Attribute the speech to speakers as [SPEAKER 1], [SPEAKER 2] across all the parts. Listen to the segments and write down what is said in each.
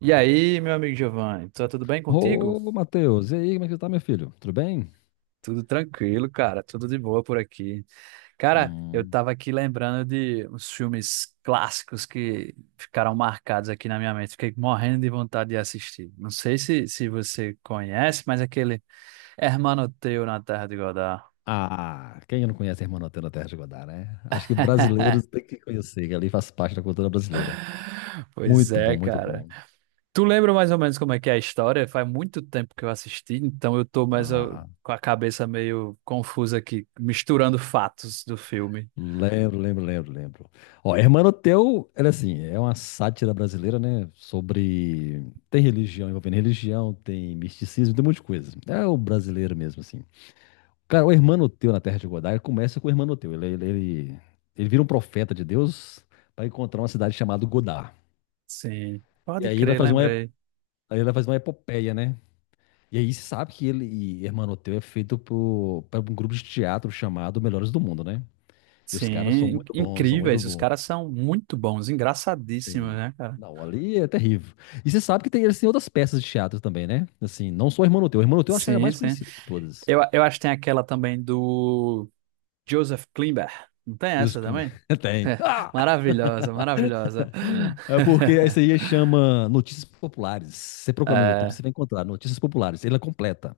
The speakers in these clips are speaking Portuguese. [SPEAKER 1] E aí, meu amigo Giovanni, tá tudo bem contigo?
[SPEAKER 2] Ô, Matheus, e aí, como é que você tá, meu filho? Tudo bem?
[SPEAKER 1] Tudo tranquilo, cara, tudo de boa por aqui. Cara, eu
[SPEAKER 2] Hum.
[SPEAKER 1] tava aqui lembrando de uns filmes clássicos que ficaram marcados aqui na minha mente, fiquei morrendo de vontade de assistir. Não sei se você conhece, mas aquele Hermano Teu na Terra de Godá.
[SPEAKER 2] Ah, quem não conhece a Irmã Nutella Terra de Godá, né? Acho que brasileiros têm que conhecer, que ali faz parte da cultura brasileira.
[SPEAKER 1] Pois
[SPEAKER 2] Muito
[SPEAKER 1] é,
[SPEAKER 2] bom, muito
[SPEAKER 1] cara.
[SPEAKER 2] bom.
[SPEAKER 1] Tu lembra mais ou menos como é que é a história? Faz muito tempo que eu assisti, então eu tô mais ó,
[SPEAKER 2] Ah,
[SPEAKER 1] com a cabeça meio confusa aqui, misturando fatos do filme.
[SPEAKER 2] lembro. Ó, Irmã Nutella, ela é assim, é uma sátira brasileira, né? Sobre... Tem religião, envolvendo religião, tem misticismo, tem um monte de coisa. É o brasileiro mesmo, assim. Cara, o Hermanoteu na Terra de Godá, ele começa com o Hermanoteu. Ele vira um profeta de Deus para encontrar uma cidade chamada Godá.
[SPEAKER 1] Sim,
[SPEAKER 2] E
[SPEAKER 1] pode
[SPEAKER 2] aí ele vai
[SPEAKER 1] crer,
[SPEAKER 2] fazer uma,
[SPEAKER 1] lembrei.
[SPEAKER 2] aí ele vai fazer uma epopeia, né? E aí se sabe que ele e Hermanoteu é feito por um grupo de teatro chamado Melhores do Mundo, né? E os caras são
[SPEAKER 1] Sim,
[SPEAKER 2] muito bons, são muito
[SPEAKER 1] incríveis. Os
[SPEAKER 2] bons.
[SPEAKER 1] caras são muito bons, engraçadíssimos,
[SPEAKER 2] Tem-
[SPEAKER 1] né, cara?
[SPEAKER 2] Não, ali é terrível. E você sabe que tem, eles têm outras peças de teatro também, né? Assim, não só o Hermanoteu. O Hermanoteu eu acho que é a
[SPEAKER 1] Sim,
[SPEAKER 2] mais
[SPEAKER 1] sim.
[SPEAKER 2] conhecida de todas.
[SPEAKER 1] Eu acho que tem aquela também do Joseph Klimber. Não tem
[SPEAKER 2] E os-
[SPEAKER 1] essa também?
[SPEAKER 2] Tem. Ah!
[SPEAKER 1] Maravilhosa, maravilhosa.
[SPEAKER 2] É porque essa aí chama Notícias Populares. Você procura no YouTube,
[SPEAKER 1] É,
[SPEAKER 2] você vai encontrar Notícias Populares. Ela é completa.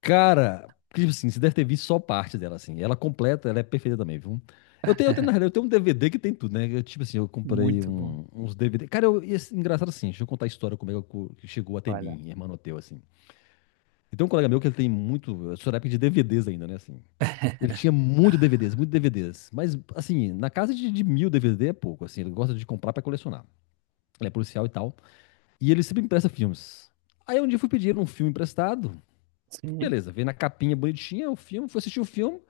[SPEAKER 2] Cara, tipo assim, você deve ter visto só parte dela, assim. Ela completa, ela é perfeita também, viu? Eu tenho, na realidade, eu tenho um DVD que tem tudo, né? Eu, tipo assim,
[SPEAKER 1] muito bom.
[SPEAKER 2] uns DVD. Cara, engraçado assim, deixa eu contar a história como é que que chegou até
[SPEAKER 1] Olha.
[SPEAKER 2] mim, Hermanoteu, assim. Então, um colega meu que ele tem muito. Eu sou da época de DVDs ainda, né? Assim. Ele tinha muito DVDs, muito DVDs. Mas, assim, na casa de mil DVD é pouco, assim. Ele gosta de comprar pra colecionar. Ele é policial e tal. E ele sempre empresta filmes. Aí um dia eu fui pedir um filme emprestado.
[SPEAKER 1] Sim.
[SPEAKER 2] Beleza, veio na capinha bonitinha o filme, fui assistir o filme.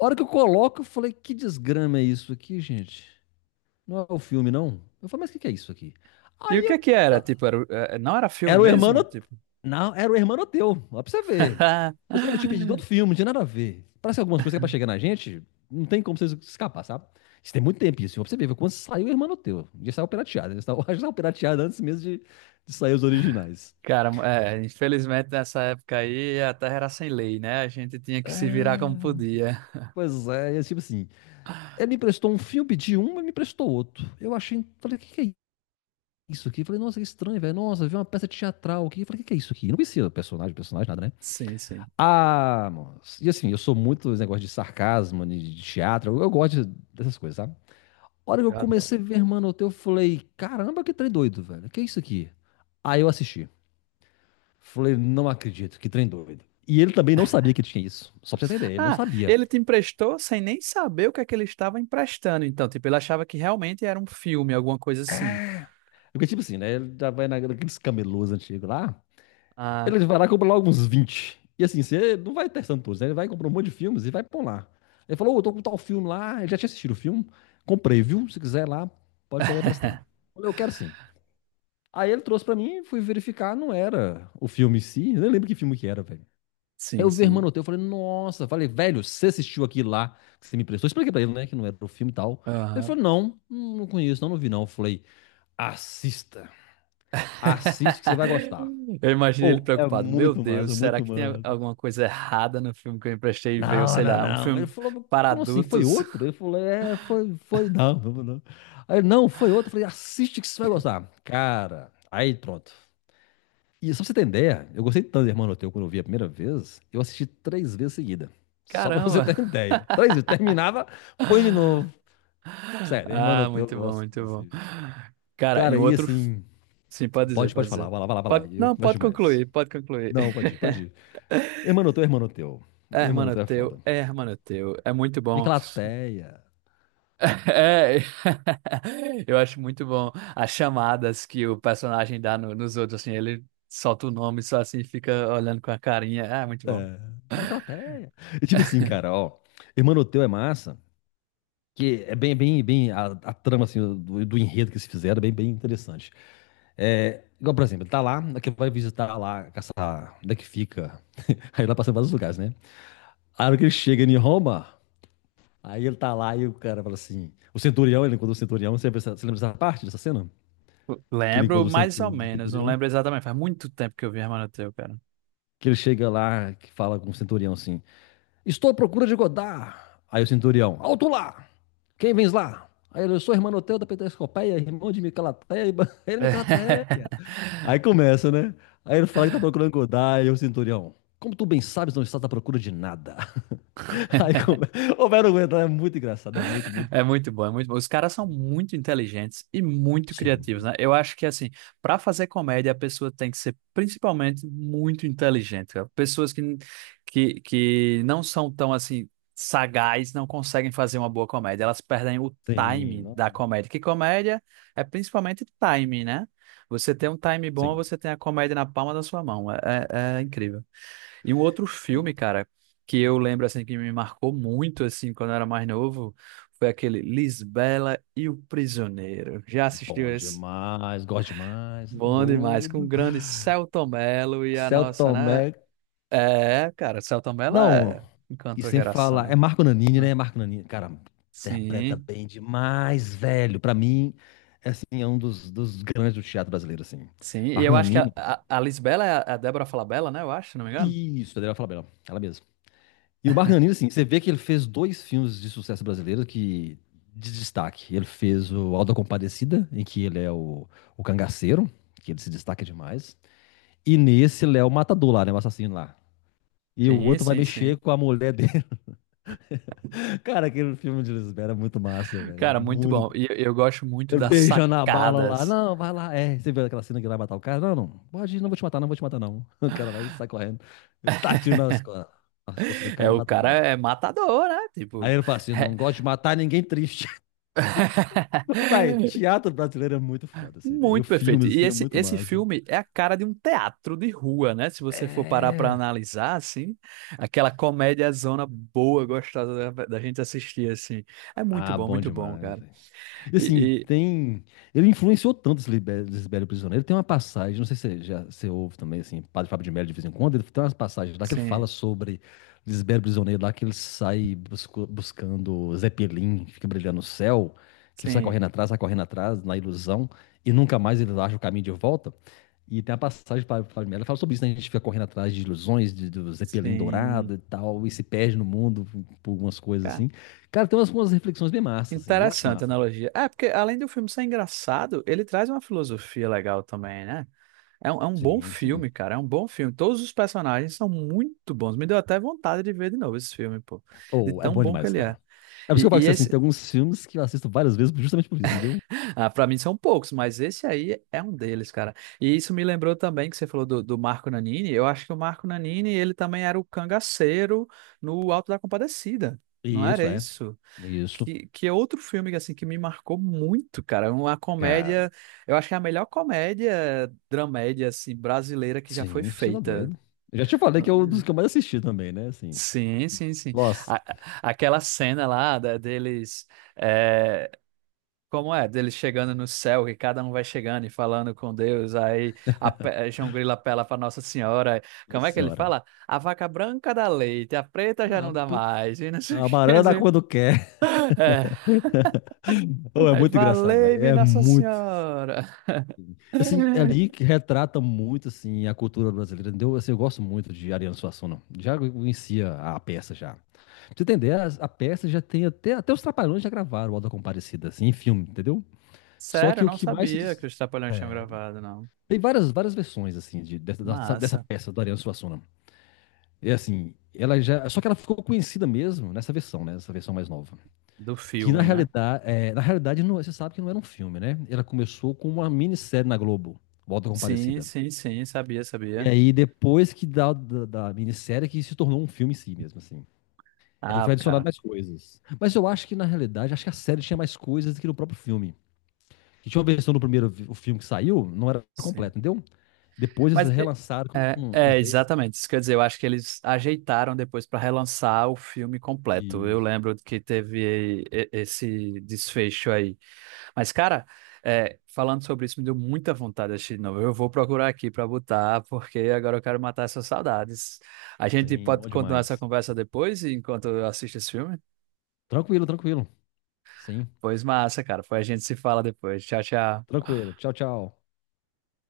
[SPEAKER 2] A hora que eu coloco, eu falei, que desgrama é isso aqui, gente? Não é o filme, não? Eu falei, mas o que que é isso aqui?
[SPEAKER 1] E o
[SPEAKER 2] Aí
[SPEAKER 1] que
[SPEAKER 2] eu.
[SPEAKER 1] é que era?
[SPEAKER 2] "Ah,
[SPEAKER 1] Tipo, era, não era filme
[SPEAKER 2] era o
[SPEAKER 1] mesmo?
[SPEAKER 2] Hermano.
[SPEAKER 1] Tipo.
[SPEAKER 2] Não, era o Hermano teu. Ó, pra você ver. Mas eu te pedi de outro filme, não tinha nada a ver. Parece que algumas coisas que é pra chegar na gente, não tem como você escapar, sabe? Isso tem muito tempo isso. Ó, pra você ver, quando saiu o Hermano teu. Já saiu pirateado. Já saiu pirateado antes mesmo de sair os originais.
[SPEAKER 1] Cara, é, infelizmente nessa época aí a terra era sem lei, né? A gente tinha que se virar como
[SPEAKER 2] É,
[SPEAKER 1] podia.
[SPEAKER 2] pois é, e é tipo assim, ele me emprestou um filme de um e me emprestou outro. Eu achei, falei, o que é isso aqui? Falei, nossa, que estranho, velho. Nossa, vi uma peça teatral aqui. Falei, o que é isso aqui? Não conhecia personagem, personagem, nada, né?
[SPEAKER 1] Sim, sim.
[SPEAKER 2] Ah, moço. E assim, eu sou muito dos negócios de sarcasmo, de teatro. Eu gosto dessas coisas, sabe? A hora que eu
[SPEAKER 1] Eu adoro.
[SPEAKER 2] comecei a ver, mano, o teu, eu falei, caramba, que trem doido, velho. Que é isso aqui? Aí eu assisti. Falei, não acredito, que trem doido. E ele também não sabia que tinha isso. Só pra você entender, ele não
[SPEAKER 1] Ah,
[SPEAKER 2] sabia.
[SPEAKER 1] ele te emprestou sem nem saber o que é que ele estava emprestando. Então, tipo, ele achava que realmente era um filme, alguma coisa assim.
[SPEAKER 2] Porque, tipo assim, né? Ele já vai naqueles camelôs antigos lá. Ele
[SPEAKER 1] Ah,
[SPEAKER 2] vai lá e compra logo uns 20. E assim, você não vai testando todos, né? Ele vai comprar um monte de filmes e vai pôr lá. Ele falou, ô, eu tô com tal filme lá. Ele já tinha assistido o filme. Comprei, viu? Se quiser lá, pode pegar emprestado. Eu falei, eu quero sim. Aí ele trouxe pra mim, fui verificar, não era o filme em si. Eu nem lembro que filme que era, velho. Aí
[SPEAKER 1] sim,
[SPEAKER 2] eu vi
[SPEAKER 1] sim.
[SPEAKER 2] Hermanoteu, eu falei, nossa. Falei, velho, você assistiu aquilo lá que você me emprestou? Eu expliquei pra ele, né, que não era o filme e tal. Ele falou, não, não conheço, não, não vi não. Eu falei, assista. Assiste que você vai gostar.
[SPEAKER 1] Eu imaginei ele
[SPEAKER 2] Ou é
[SPEAKER 1] preocupado. Meu
[SPEAKER 2] muito
[SPEAKER 1] Deus,
[SPEAKER 2] massa,
[SPEAKER 1] será
[SPEAKER 2] muito
[SPEAKER 1] que tem
[SPEAKER 2] massa.
[SPEAKER 1] alguma coisa errada no filme que eu emprestei e veio,
[SPEAKER 2] Não,
[SPEAKER 1] sei
[SPEAKER 2] não,
[SPEAKER 1] lá, um
[SPEAKER 2] não. Ele
[SPEAKER 1] filme
[SPEAKER 2] falou, "Mas
[SPEAKER 1] para
[SPEAKER 2] como assim? Foi
[SPEAKER 1] adultos?
[SPEAKER 2] outro? Eu falei, é, foi, foi, não, não, não. Aí, ele, não, foi outro. Eu falei, assiste que você vai gostar. Cara, aí pronto. E só pra você ter ideia, eu gostei tanto do Hermano Teu quando eu vi a primeira vez, eu assisti três vezes seguida. Só pra você
[SPEAKER 1] Caramba!
[SPEAKER 2] ter ideia. Três vezes. Terminava, põe de novo. Sério, Hermano
[SPEAKER 1] Ah,
[SPEAKER 2] Teu, eu
[SPEAKER 1] muito bom,
[SPEAKER 2] gosto
[SPEAKER 1] muito
[SPEAKER 2] desse
[SPEAKER 1] bom.
[SPEAKER 2] filme.
[SPEAKER 1] Cara, em
[SPEAKER 2] Cara, e
[SPEAKER 1] outro.
[SPEAKER 2] assim,
[SPEAKER 1] Sim, pode dizer,
[SPEAKER 2] pode,
[SPEAKER 1] pode
[SPEAKER 2] pode falar,
[SPEAKER 1] dizer.
[SPEAKER 2] vai lá.
[SPEAKER 1] Pode...
[SPEAKER 2] Eu
[SPEAKER 1] Não,
[SPEAKER 2] começo
[SPEAKER 1] pode
[SPEAKER 2] demais.
[SPEAKER 1] concluir, pode concluir.
[SPEAKER 2] Não, pode ir. Hermano Teu, Hermano Teu.
[SPEAKER 1] É,
[SPEAKER 2] Hermano
[SPEAKER 1] hermano
[SPEAKER 2] Teu é foda.
[SPEAKER 1] teu, é, hermano teu. É muito bom.
[SPEAKER 2] Miclateia.
[SPEAKER 1] É. Eu acho muito bom as chamadas que o personagem dá nos outros, assim, ele solta o nome só assim, fica olhando com a carinha. Ah, muito bom.
[SPEAKER 2] É, Miclateia. E tipo assim, cara, ó. Hermanoteu é massa, que é bem. A trama, assim, do enredo que se fizeram é bem, bem interessante. É, igual, por exemplo, tá lá, que vai visitar lá, essa, onde é que fica. Aí lá passa vários lugares, né? A hora que ele chega em Roma, aí ele tá lá e o cara fala assim. O centurião, ele encontra o centurião. Você lembra, você lembra dessa parte dessa cena? Que ele
[SPEAKER 1] Lembro
[SPEAKER 2] encontra o
[SPEAKER 1] mais ou
[SPEAKER 2] do
[SPEAKER 1] menos, não
[SPEAKER 2] centurião?
[SPEAKER 1] lembro exatamente. Faz muito tempo que eu vi Hermano Teu, cara.
[SPEAKER 2] Que ele chega lá, que fala com o centurião assim. Estou à procura de Godard. Aí o centurião, alto lá! Quem vens lá? Aí ele, eu sou irmão Hermanoteu da Peterscopeia, irmão de Micalateia, ele Micalateia. Aí começa, né? Aí ele fala que tá procurando Godard, e o centurião, como tu bem sabes, não estás à procura de nada. Aí começa, o velho aguenta, é muito engraçado, é muito, muito...
[SPEAKER 1] É, muito bom, é muito bom. Os caras são muito inteligentes e muito criativos,
[SPEAKER 2] Sim,
[SPEAKER 1] né? Eu acho que, assim, para fazer comédia, a pessoa tem que ser principalmente muito inteligente. Cara. Pessoas que não são tão, assim, sagaz, não conseguem fazer uma boa comédia. Elas perdem o
[SPEAKER 2] sim,
[SPEAKER 1] time
[SPEAKER 2] não,
[SPEAKER 1] da comédia. Que comédia é principalmente time, né? Você tem um time bom,
[SPEAKER 2] sim.
[SPEAKER 1] você tem a comédia na palma da sua mão. É, é incrível. E um outro filme, cara, que eu lembro assim que me marcou muito assim quando eu era mais novo, foi aquele Lisbela e o Prisioneiro. Já assistiu
[SPEAKER 2] Bom
[SPEAKER 1] esse?
[SPEAKER 2] demais, gosto demais, tá
[SPEAKER 1] Bom demais, com o
[SPEAKER 2] doido.
[SPEAKER 1] grande Selton Mello e a
[SPEAKER 2] Celto
[SPEAKER 1] nossa,
[SPEAKER 2] Tomé,
[SPEAKER 1] né? É, cara, Selton Mello
[SPEAKER 2] não,
[SPEAKER 1] é...
[SPEAKER 2] e
[SPEAKER 1] encantou
[SPEAKER 2] sem falar,
[SPEAKER 1] gerações,
[SPEAKER 2] é Marco Nanini,
[SPEAKER 1] né?
[SPEAKER 2] né? Marco Nanini, cara, interpreta
[SPEAKER 1] Sim,
[SPEAKER 2] bem demais, velho. Pra mim, é, assim, é um dos grandes do teatro brasileiro, assim.
[SPEAKER 1] sim. E
[SPEAKER 2] Marco
[SPEAKER 1] eu acho que a,
[SPEAKER 2] Nanini,
[SPEAKER 1] a, a Lisbela é é a Débora Falabella, né? Eu acho, se não me engano.
[SPEAKER 2] isso, a Adriana Falabella, ela mesma. E o Marco Nanini, assim, você vê que ele fez dois filmes de sucesso brasileiro que de destaque. Ele fez o Auto da Compadecida, em que o cangaceiro, que ele se destaca demais. E nesse, ele é o matador lá, né? O assassino lá. E o
[SPEAKER 1] Sim,
[SPEAKER 2] outro vai
[SPEAKER 1] sim,
[SPEAKER 2] mexer
[SPEAKER 1] sim.
[SPEAKER 2] com a mulher dele. Cara, aquele filme de Lisbela é muito massa, velho.
[SPEAKER 1] Cara, muito bom.
[SPEAKER 2] Muito
[SPEAKER 1] E eu gosto muito
[SPEAKER 2] eu
[SPEAKER 1] das
[SPEAKER 2] beijando a bala lá.
[SPEAKER 1] sacadas.
[SPEAKER 2] Não, vai lá. É, você viu aquela cena que ele vai matar o cara? Não, não. Pode ir, não vou te matar, não. O cara vai e sai correndo. Ele tá tiro nas costas do
[SPEAKER 1] É,
[SPEAKER 2] cara e
[SPEAKER 1] o
[SPEAKER 2] mata o
[SPEAKER 1] cara
[SPEAKER 2] cara.
[SPEAKER 1] é matador, né?
[SPEAKER 2] Aí
[SPEAKER 1] Tipo,
[SPEAKER 2] ele fala assim:
[SPEAKER 1] re-
[SPEAKER 2] não gosto de matar ninguém triste. Vai, teatro brasileiro é muito foda, assim, velho. E o
[SPEAKER 1] Muito perfeito.
[SPEAKER 2] filme,
[SPEAKER 1] E
[SPEAKER 2] assim, é muito
[SPEAKER 1] esse
[SPEAKER 2] massa.
[SPEAKER 1] filme é a cara de um teatro de rua, né? Se você for parar para
[SPEAKER 2] É.
[SPEAKER 1] analisar, assim, aquela comédia zona boa, gostosa da gente assistir, assim. É
[SPEAKER 2] Ah, bom
[SPEAKER 1] muito bom,
[SPEAKER 2] demais,
[SPEAKER 1] cara.
[SPEAKER 2] velho. E assim,
[SPEAKER 1] E, e-
[SPEAKER 2] tem. Ele influenciou tanto esse Libério Prisioneiro. Tem uma passagem, não sei se você já você ouve também, assim, Padre Fábio de Melo de vez em quando, ele tem umas passagens lá que ele
[SPEAKER 1] sim,
[SPEAKER 2] fala sobre Lisbelo Prisioneiro, lá que ele sai buscando Zeppelin, que fica brilhando no céu, que ele
[SPEAKER 1] sim,
[SPEAKER 2] sai correndo atrás, na ilusão, e nunca mais ele acha o caminho de volta. E tem a passagem para Fábio de Melo, ele fala sobre isso, né? A gente fica correndo atrás de ilusões, do Zeppelin
[SPEAKER 1] sim.
[SPEAKER 2] dourado e tal, e se perde no mundo por umas coisas
[SPEAKER 1] Cara,
[SPEAKER 2] assim. Cara, tem umas, umas reflexões bem massas, assim, eu acho
[SPEAKER 1] interessante a
[SPEAKER 2] massa.
[SPEAKER 1] analogia. É, porque além do filme ser engraçado, ele traz uma filosofia legal também, né? É um bom
[SPEAKER 2] Sim,
[SPEAKER 1] filme,
[SPEAKER 2] sim.
[SPEAKER 1] cara. É um bom filme. Todos os personagens são muito bons. Me deu até vontade de ver de novo esse filme, pô. De
[SPEAKER 2] Ou é
[SPEAKER 1] tão
[SPEAKER 2] bom
[SPEAKER 1] bom que
[SPEAKER 2] demais,
[SPEAKER 1] ele
[SPEAKER 2] cara.
[SPEAKER 1] é.
[SPEAKER 2] É por isso que eu falo que assim,
[SPEAKER 1] Esse,
[SPEAKER 2] tem alguns filmes que eu assisto várias vezes justamente por isso, entendeu?
[SPEAKER 1] ah, pra mim são poucos, mas esse aí é um deles, cara. E isso me lembrou também que você falou do Marco Nanini. Eu acho que o Marco Nanini, ele também era o cangaceiro no Alto da Compadecida. Não era
[SPEAKER 2] Isso, é.
[SPEAKER 1] isso?
[SPEAKER 2] Isso.
[SPEAKER 1] Que é outro filme assim que me marcou muito, cara. É uma comédia,
[SPEAKER 2] Cara,
[SPEAKER 1] eu acho que é a melhor comédia dramédia assim brasileira que já foi
[SPEAKER 2] sim, você tá
[SPEAKER 1] feita.
[SPEAKER 2] doido. Eu já te falei que é um dos que eu mais assisti também, né? Assim,
[SPEAKER 1] Sim, sim, sim.
[SPEAKER 2] nossa,
[SPEAKER 1] Aquela cena lá deles, é, como é? Deles chegando no céu, que cada um vai chegando e falando com Deus. Aí João Grilo apela para Nossa Senhora. Como
[SPEAKER 2] nossa
[SPEAKER 1] é que ele
[SPEAKER 2] senhora.
[SPEAKER 1] fala? A vaca branca dá leite, a preta já
[SPEAKER 2] A,
[SPEAKER 1] não dá
[SPEAKER 2] put-
[SPEAKER 1] mais. E não sei o
[SPEAKER 2] a
[SPEAKER 1] que. Quer
[SPEAKER 2] banana dá
[SPEAKER 1] dizer.
[SPEAKER 2] quando quer.
[SPEAKER 1] É,
[SPEAKER 2] Ô, é
[SPEAKER 1] aí
[SPEAKER 2] muito engraçado, velho.
[SPEAKER 1] valei-me
[SPEAKER 2] É
[SPEAKER 1] Nossa
[SPEAKER 2] muito.
[SPEAKER 1] Senhora.
[SPEAKER 2] Assim, é ali que retrata muito, assim, a cultura brasileira, entendeu? Assim, eu gosto muito de Ariano Suassuna. Já conhecia a peça, já. Pra você entender, a peça já tem até... Até os Trapalhões já gravaram o Auto da Compadecida, assim, em filme, entendeu? Só
[SPEAKER 1] Sério, eu
[SPEAKER 2] que o
[SPEAKER 1] não
[SPEAKER 2] que mais se...
[SPEAKER 1] sabia que
[SPEAKER 2] dis-
[SPEAKER 1] os Trapalhões tinham gravado, não.
[SPEAKER 2] tem várias, várias versões, assim, dessa dessa
[SPEAKER 1] Massa.
[SPEAKER 2] peça do Ariano Suassuna. É assim, ela já... Só que ela ficou conhecida mesmo nessa versão, né? Nessa versão mais nova.
[SPEAKER 1] Do
[SPEAKER 2] Que, na
[SPEAKER 1] filme, né?
[SPEAKER 2] realidade, é, na realidade não, você sabe que não era um filme, né? Ela começou com uma minissérie na Globo, o Auto da
[SPEAKER 1] Sim,
[SPEAKER 2] Compadecida.
[SPEAKER 1] sim, sim, sabia,
[SPEAKER 2] E
[SPEAKER 1] sabia.
[SPEAKER 2] aí, depois que da minissérie, que se tornou um filme em si mesmo, assim. E aí
[SPEAKER 1] Ah,
[SPEAKER 2] foi adicionado
[SPEAKER 1] cara.
[SPEAKER 2] mais coisas. Mas eu acho que, na realidade, acho que a série tinha mais coisas do que no próprio filme. Que tinha uma versão do o filme que saiu, não era
[SPEAKER 1] Sim.
[SPEAKER 2] completo, entendeu? Depois
[SPEAKER 1] Mas
[SPEAKER 2] eles
[SPEAKER 1] é,
[SPEAKER 2] relançaram
[SPEAKER 1] é,
[SPEAKER 2] com
[SPEAKER 1] é,
[SPEAKER 2] uns extras.
[SPEAKER 1] exatamente isso. Quer dizer, eu acho que eles ajeitaram depois para relançar o filme completo. Eu
[SPEAKER 2] e-
[SPEAKER 1] lembro que teve esse desfecho aí. Mas, cara, é, falando sobre isso, me deu muita vontade de assistir de novo. Eu vou procurar aqui para botar, porque agora eu quero matar essas saudades. A gente
[SPEAKER 2] Sim,
[SPEAKER 1] pode
[SPEAKER 2] bom
[SPEAKER 1] continuar essa
[SPEAKER 2] demais.
[SPEAKER 1] conversa depois, enquanto eu assisto esse filme?
[SPEAKER 2] Tranquilo, tranquilo. Sim,
[SPEAKER 1] Pois massa, cara. Foi a gente se fala depois. Tchau, tchau.
[SPEAKER 2] tranquilo. Tchau, tchau.